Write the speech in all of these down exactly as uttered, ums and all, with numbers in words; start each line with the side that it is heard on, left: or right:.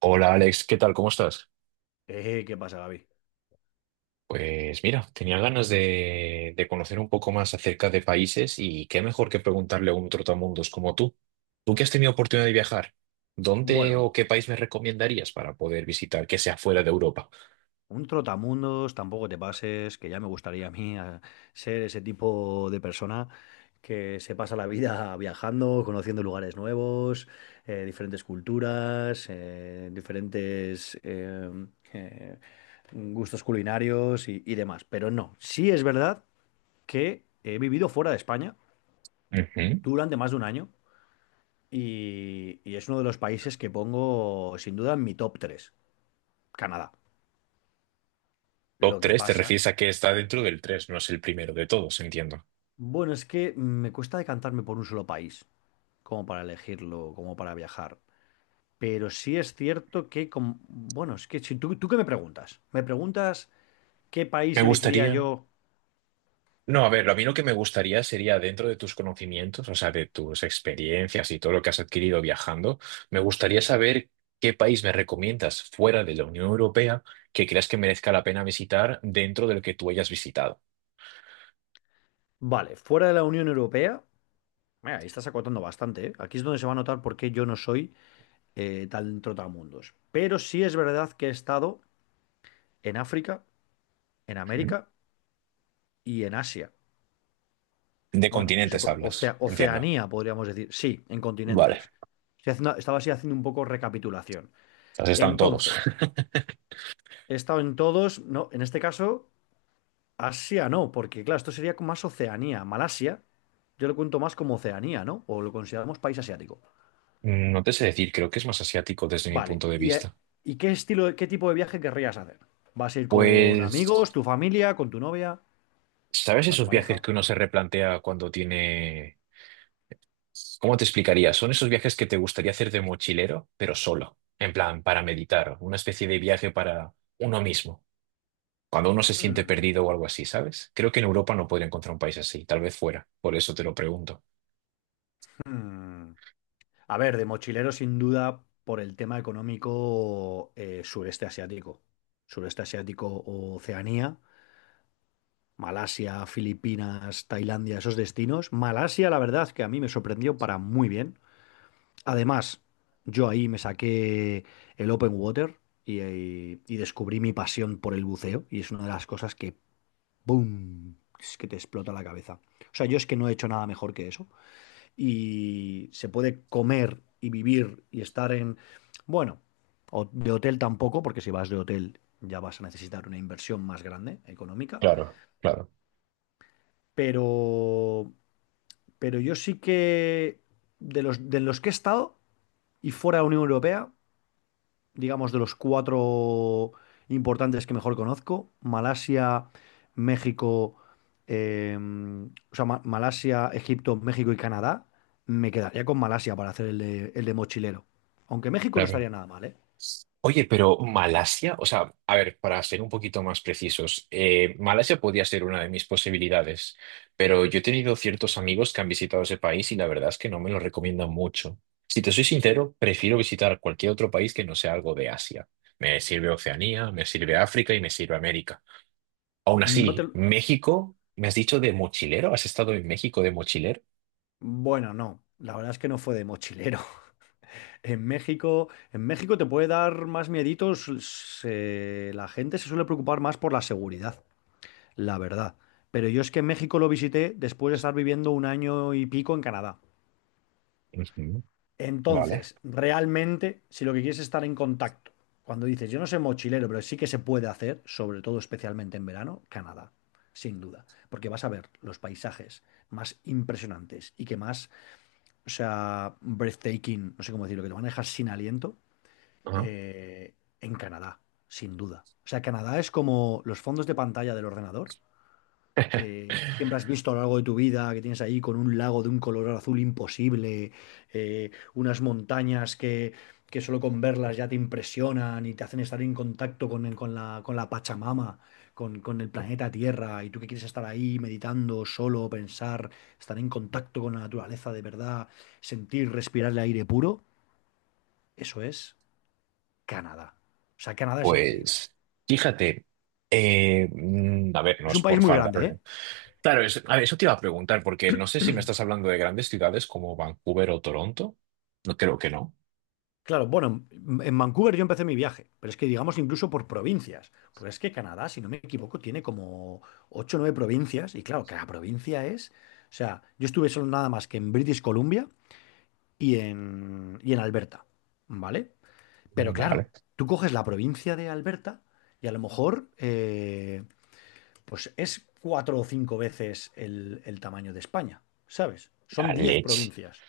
right: Hola Alex, ¿qué tal? ¿Cómo estás?
left: Eh, ¿qué pasa, Gaby?
right: Pues mira, tenía ganas de, de conocer un poco más acerca de países y qué mejor que preguntarle a un trotamundos como tú. Tú que has tenido oportunidad de viajar, ¿dónde o
left: Bueno,
right: qué país me recomendarías para poder visitar que sea fuera de Europa?
left: un trotamundos, tampoco te pases, que ya me gustaría a mí a ser ese tipo de persona que se pasa la vida viajando, conociendo lugares nuevos, eh, diferentes culturas, eh, diferentes eh, eh, gustos culinarios y, y demás. Pero no, sí es verdad que he vivido fuera de España
right: Ujú.
left: durante más de un año y, y es uno de los países que pongo sin duda en mi top tres. Canadá.
right: Top
left: Lo que
right: tres. Te
left: pasa.
right: refieres a que está dentro del tres, no es el primero de todos, entiendo.
left: Bueno, es que me cuesta decantarme por un solo país, como para elegirlo, como para viajar. Pero sí es cierto que, com- bueno, es que si tú, tú qué me preguntas, me preguntas qué
right: Me
left: país elegiría
right: gustaría.
left: yo,
right: No, a ver, a mí lo que me gustaría sería dentro de tus conocimientos, o sea, de tus experiencias y todo lo que has adquirido viajando, me gustaría saber qué país me recomiendas fuera de la Unión Europea que creas que merezca la pena visitar dentro del que tú hayas visitado.
left: vale, fuera de la Unión Europea, mira, ahí estás acotando bastante, ¿eh? Aquí es donde se va a notar por qué yo no soy eh, tan trotamundos. Pero sí es verdad que he estado en África, en
right: ¿Mm?
left: América y en Asia.
right: De
left: Bueno, si se
right: continentes
left: puede,
right: hablas,
left: Ocea-
right: entiendo.
left: Oceanía, podríamos decir, sí, en
right: Vale,
left: continentes. Estoy haciendo- estaba así haciendo un poco recapitulación.
right: has estado en todos.
left: Entonces, he estado en todos, no, en este caso, Asia no, porque claro, esto sería más Oceanía. Malasia, yo lo cuento más como Oceanía, ¿no? O lo consideramos país asiático.
right: No te sé decir, creo que es más asiático desde mi
left: Vale,
right: punto de
left: ¿y, eh,
right: vista.
left: ¿y qué estilo, de- qué tipo de viaje querrías hacer? ¿Vas a ir con
right: Pues,
left: amigos, tu familia, con tu novia,
right: ¿sabes
left: o sea, tu
right: esos viajes
left: pareja?
right: que uno se replantea cuando tiene? ¿Cómo te explicaría? Son esos viajes que te gustaría hacer de mochilero, pero solo, en plan, para meditar, una especie de viaje para uno mismo, cuando uno se siente
left: Hmm,
right: perdido o algo así, ¿sabes? Creo que en Europa no podría encontrar un país así, tal vez fuera, por eso te lo pregunto.
left: hmm. A ver, de mochilero sin duda por el tema económico eh, sureste asiático. Sureste asiático, o Oceanía, Malasia, Filipinas, Tailandia, esos destinos. Malasia, la verdad, que a mí me sorprendió para muy bien. Además, yo ahí me saqué el open water y, y- y descubrí mi pasión por el buceo. Y es una de las cosas que, ¡boom! Es que te explota la cabeza. O sea, yo es que no he hecho nada mejor que eso y se puede comer y vivir y estar en, bueno, o- de hotel tampoco, porque si vas de hotel ya vas a necesitar una inversión más grande económica,
right: Claro, claro,
left: pero, pero yo sí que de los, de los que he estado y fuera de la Unión Europea, digamos, de los cuatro importantes que mejor conozco, Malasia, México, eh, o sea, Ma- Malasia, Egipto, México y Canadá, me quedaría con Malasia para hacer el de, el de mochilero. Aunque México no
right: claro.
left: estaría nada mal, ¿eh?
right: Oye, pero Malasia, o sea, a ver, para ser un poquito más precisos, eh, Malasia podría ser una de mis posibilidades, pero yo he tenido ciertos amigos que han visitado ese país y la verdad es que no me lo recomiendan mucho. Si te soy sincero, prefiero visitar cualquier otro país que no sea algo de Asia. Me sirve Oceanía, me sirve África y me sirve América. Aún
left: No te...
right: así,
left: lo-
right: México, ¿me has dicho de mochilero? ¿Has estado en México de mochilero?
left: Bueno, no. La verdad es que no fue de mochilero. En México, en México te puede dar más mieditos. Se- la gente se suele preocupar más por la seguridad. La verdad. Pero yo es que México lo visité después de estar viviendo un año y pico en Canadá.
right: Ujú. Vale.
left: Entonces, realmente, si lo que quieres es estar en contacto, cuando dices, yo no soy mochilero, pero sí que se puede hacer, sobre todo especialmente en verano, Canadá, sin duda, porque vas a ver los paisajes más impresionantes y que más, o sea, breathtaking, no sé cómo decirlo, que te van a dejar sin aliento,
right: Ajá.
left: eh, en Canadá, sin duda. O sea, Canadá es como los fondos de pantalla del ordenador eh, siempre has visto a lo largo de tu vida, que tienes ahí con un lago de un color azul imposible, eh, unas montañas que, que solo con verlas ya te impresionan y te hacen estar en contacto con, el- con la, con la Pachamama, con, con el planeta Tierra, y tú que quieres estar ahí meditando, solo, pensar, estar en contacto con la naturaleza de verdad, sentir, respirar el aire puro, eso es Canadá. O sea, Canadá es increíble.
right: Pues fíjate, eh, mm, a ver, no
left: Es
right: es
left: un país
right: por
left: muy grande,
right: fardar.
left: ¿eh?
right: Claro, es, a ver, eso te iba a preguntar, porque no sé si me estás hablando de grandes ciudades como Vancouver o Toronto. No creo que no.
left: Claro, bueno, en en Vancouver yo empecé mi viaje, pero es que digamos incluso por provincias, pues es que Canadá, si no me equivoco, tiene como ocho o nueve provincias, y claro, cada provincia es, o sea, yo estuve solo nada más que en British Columbia y en, y en Alberta, ¿vale? Pero
right: Mm.
left: claro,
right: Vale.
left: tú coges la provincia de Alberta y a lo mejor, eh, pues es cuatro o cinco veces el, el tamaño de España, ¿sabes? Son
right: La
left: diez
right: leche.
left: provincias.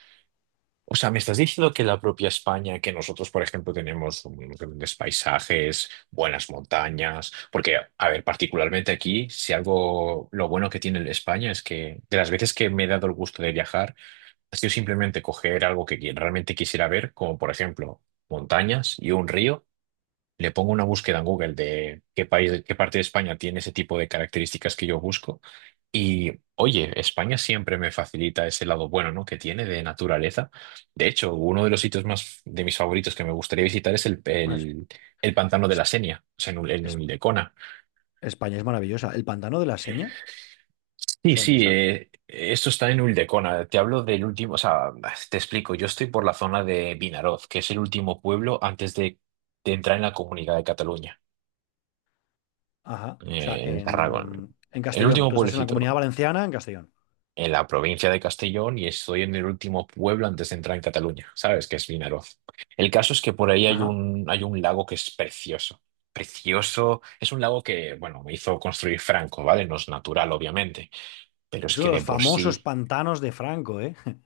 right: O sea, me estás diciendo que la propia España, que nosotros, por ejemplo, tenemos unos grandes paisajes, buenas montañas, porque, a ver, particularmente aquí, si algo, lo bueno que tiene España es que de las veces que me he dado el gusto de viajar, ha sido simplemente coger algo que qui- realmente quisiera ver, como por ejemplo montañas y un río. Le pongo una búsqueda en Google de qué país, qué parte de España tiene ese tipo de características que yo busco. Y oye, España siempre me facilita ese lado bueno, ¿no? Que tiene de naturaleza. De hecho, uno de los sitios más de mis favoritos que me gustaría visitar es el,
left: Bueno, es-
right: el, el pantano de
left: es-
right: la Senia, o sea, en, Ul- en
left: es-
right: Ulldecona.
left: España es maravillosa. El pantano de la Seña.
right: Sí,
left: ¿Eso dónde
right: sí,
left: está?
right: eh, esto está en Ulldecona. Te hablo del último, o sea, te explico. Yo estoy por la zona de Vinaroz, que es el último pueblo antes de, de entrar en la Comunidad de Cataluña,
left: Ajá. O sea,
right: eh, en Tarragona.
left: en, en
right: El
left: Castellón.
right: último
left: Tú estás en la Comunidad
right: pueblecito
left: Valenciana, en Castellón.
right: en la provincia de Castellón y estoy en el último pueblo antes de entrar en Cataluña, ¿sabes? Que es Vinaroz. El caso es que por ahí hay
left: Ajá.
right: un, hay un lago que es precioso. Precioso. Es un lago que, bueno, me hizo construir Franco, ¿vale? No es natural, obviamente, pero es
left: Es uno
right: que
left: de
right: de
left: los
right: por
left: famosos
right: sí.
left: pantanos de Franco, ¿eh?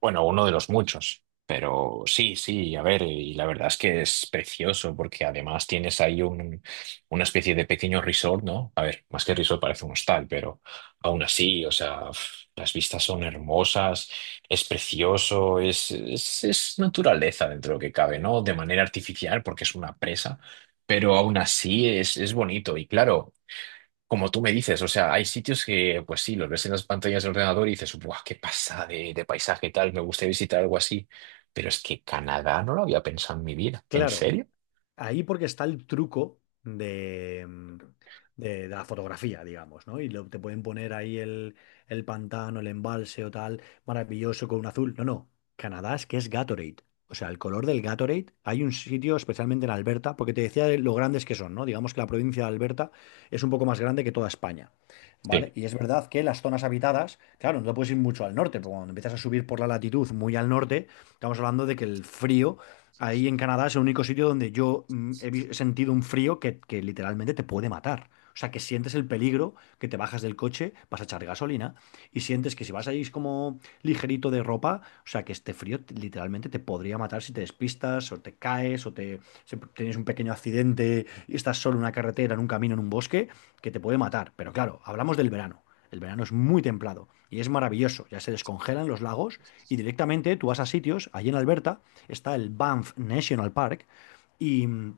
right: Bueno, uno de los muchos, pero sí, sí, a ver, y la verdad es que es precioso porque además tienes ahí un, una especie de pequeño resort, ¿no? A ver, más que resort parece un hostal, pero aún así, o sea, pf, las vistas son hermosas, es precioso, es, es, es naturaleza dentro de lo que cabe, ¿no? De manera artificial porque es una presa, pero aún así es, es bonito y claro. Como tú me dices, o sea, hay sitios que, pues sí, los ves en las pantallas del ordenador y dices, ¡buah, qué pasada de, de paisaje tal! Me gusta visitar algo así. Pero es que Canadá no lo había pensado en mi vida. ¿En
left: Claro.
right: serio?
left: Ahí porque está el truco de, mm, de de la fotografía, digamos, ¿no? Y lo- te pueden poner ahí el, el pantano, el embalse o tal, maravilloso con un azul. No, no. Canadá es que es Gatorade. O sea, el color del Gatorade, hay un sitio, especialmente en Alberta, porque te decía de lo grandes que son, ¿no? Digamos que la provincia de Alberta es un poco más grande que toda España, ¿vale?
right: Sí,
left: Y es verdad que las zonas habitadas, claro, no te puedes ir mucho al norte, pero cuando empiezas a subir por la latitud muy al norte, estamos hablando de que el frío. Ahí en Canadá es el único sitio donde yo mm, he vi- he sentido un frío que, que literalmente te puede matar. O sea, que sientes el peligro, que te bajas del coche, vas a echar gasolina y sientes que si vas ahí como ligerito de ropa, o sea, que este frío te- literalmente te podría matar si te despistas o te caes o te, si tienes un pequeño accidente y estás solo en una carretera, en un camino, en un bosque, que te puede matar. Pero claro, hablamos del verano. El verano es muy templado y es maravilloso. Ya se descongelan los lagos y directamente tú vas a sitios, allí en Alberta está el Banff National Park y mm,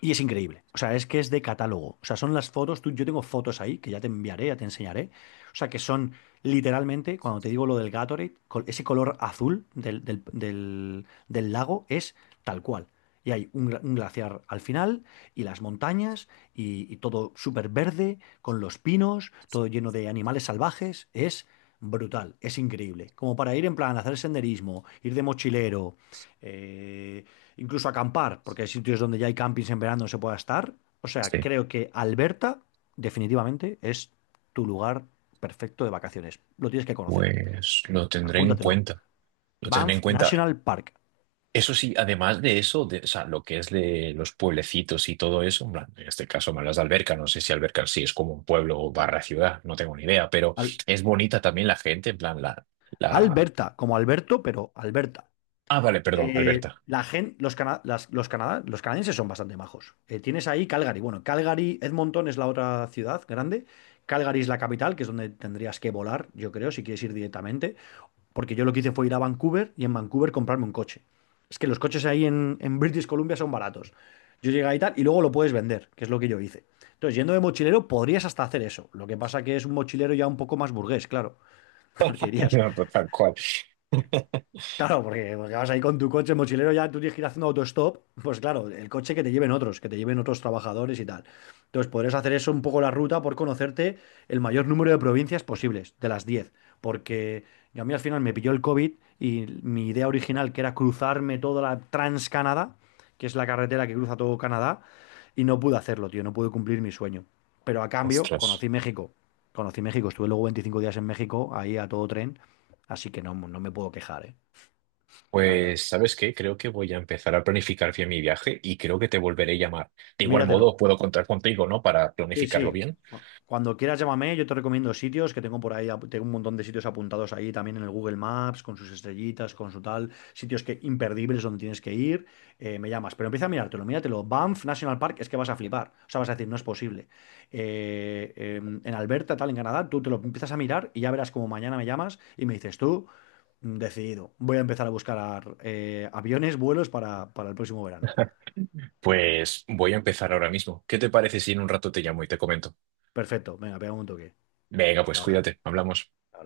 left: y es increíble. O sea, es que es de catálogo. O sea, son las fotos. Tú, yo tengo fotos ahí que ya te enviaré, ya te enseñaré. O sea, que son literalmente, cuando te digo lo del Gatorade, col- ese color azul del, del- del- del lago es tal cual. Y hay un, gla- un glaciar al final, y las montañas, y, y todo súper verde, con los pinos, todo lleno de animales salvajes. Es brutal, es increíble. Como para ir en plan, hacer senderismo, ir de mochilero, eh, incluso acampar, porque hay sitios donde ya hay campings en verano donde se pueda estar. O sea,
right: sí.
left: creo que Alberta definitivamente es tu lugar perfecto de vacaciones. Lo tienes que conocer.
right: Pues lo tendré en
left: Apúntatelo.
right: cuenta, lo tendré en
left: Banff
right: cuenta.
left: National Park.
right: Eso sí, además de eso, de, o sea, lo que es de los pueblecitos y todo eso, en plan, en este caso me hablas de Alberca, no sé si Alberca sí es como un pueblo barra ciudad, no tengo ni idea, pero
left: Al-
right: es bonita también la gente, en plan, la, la...
left: Alberta, como Alberto, pero Alberta.
right: Ah, vale, perdón,
left: Eh,
right: Alberta.
left: la gen- los, cana- las- los, Canadá- Los canadienses son bastante majos. Eh, tienes ahí Calgary. Bueno, Calgary, Edmonton es la otra ciudad grande. Calgary es la capital, que es donde tendrías que volar, yo creo, si quieres ir directamente. Porque yo lo que hice fue ir a Vancouver y en Vancouver comprarme un coche. Es que los coches ahí en, en British Columbia son baratos. Yo llegué ahí tal y luego lo puedes vender, que es lo que yo hice. Entonces, yendo de mochilero, podrías hasta hacer eso. Lo que pasa que es un mochilero ya un poco más burgués, claro. Porque irías
right: Tal cual.
left: Claro, porque, porque vas ahí con tu coche mochilero, ya tú tienes que ir haciendo autostop, pues claro, el coche que te lleven otros, que te lleven otros trabajadores y tal. Entonces podrás hacer eso un poco la ruta por conocerte el mayor número de provincias posibles, de las diez, porque yo a mí al final me pilló el COVID y mi idea original, que era cruzarme toda la Trans-Canadá, que es la carretera que cruza todo Canadá, y no pude hacerlo, tío, no pude cumplir mi sueño. Pero a cambio,
right: Ostras.
left: conocí México, conocí México, estuve luego veinticinco días en México, ahí a todo tren, así que no, no me puedo quejar, ¿eh? La verdad.
right: Pues, ¿sabes qué? Creo que voy a empezar a planificar bien mi viaje y creo que te volveré a llamar. De igual modo,
left: Míratelo.
right: puedo contar contigo, ¿no? Para
left: Sí,
right: planificarlo
left: sí.
right: bien.
left: Cu- Cuando quieras llámame, yo te recomiendo sitios que tengo por ahí, ap- tengo un montón de sitios apuntados ahí también en el Google Maps, con sus estrellitas, con su tal, sitios que imperdibles donde tienes que ir, eh, me llamas, pero empieza a mirártelo, míratelo. Banff National Park es que vas a flipar, o sea, vas a decir, no es posible. Eh, eh, en Alberta, tal, en Canadá, tú te lo empiezas a mirar y ya verás como mañana me llamas y me dices tú, mm, decidido, voy a empezar a buscar eh, aviones, vuelos para, para el próximo verano.
right: Pues voy a empezar ahora mismo. ¿Qué te parece si en un rato te llamo y te comento?
left: Perfecto, venga, pega un toque.
right: Venga,
left: Hasta
right: pues
left: ahora. Hasta
right: cuídate, hablamos.
left: ahora.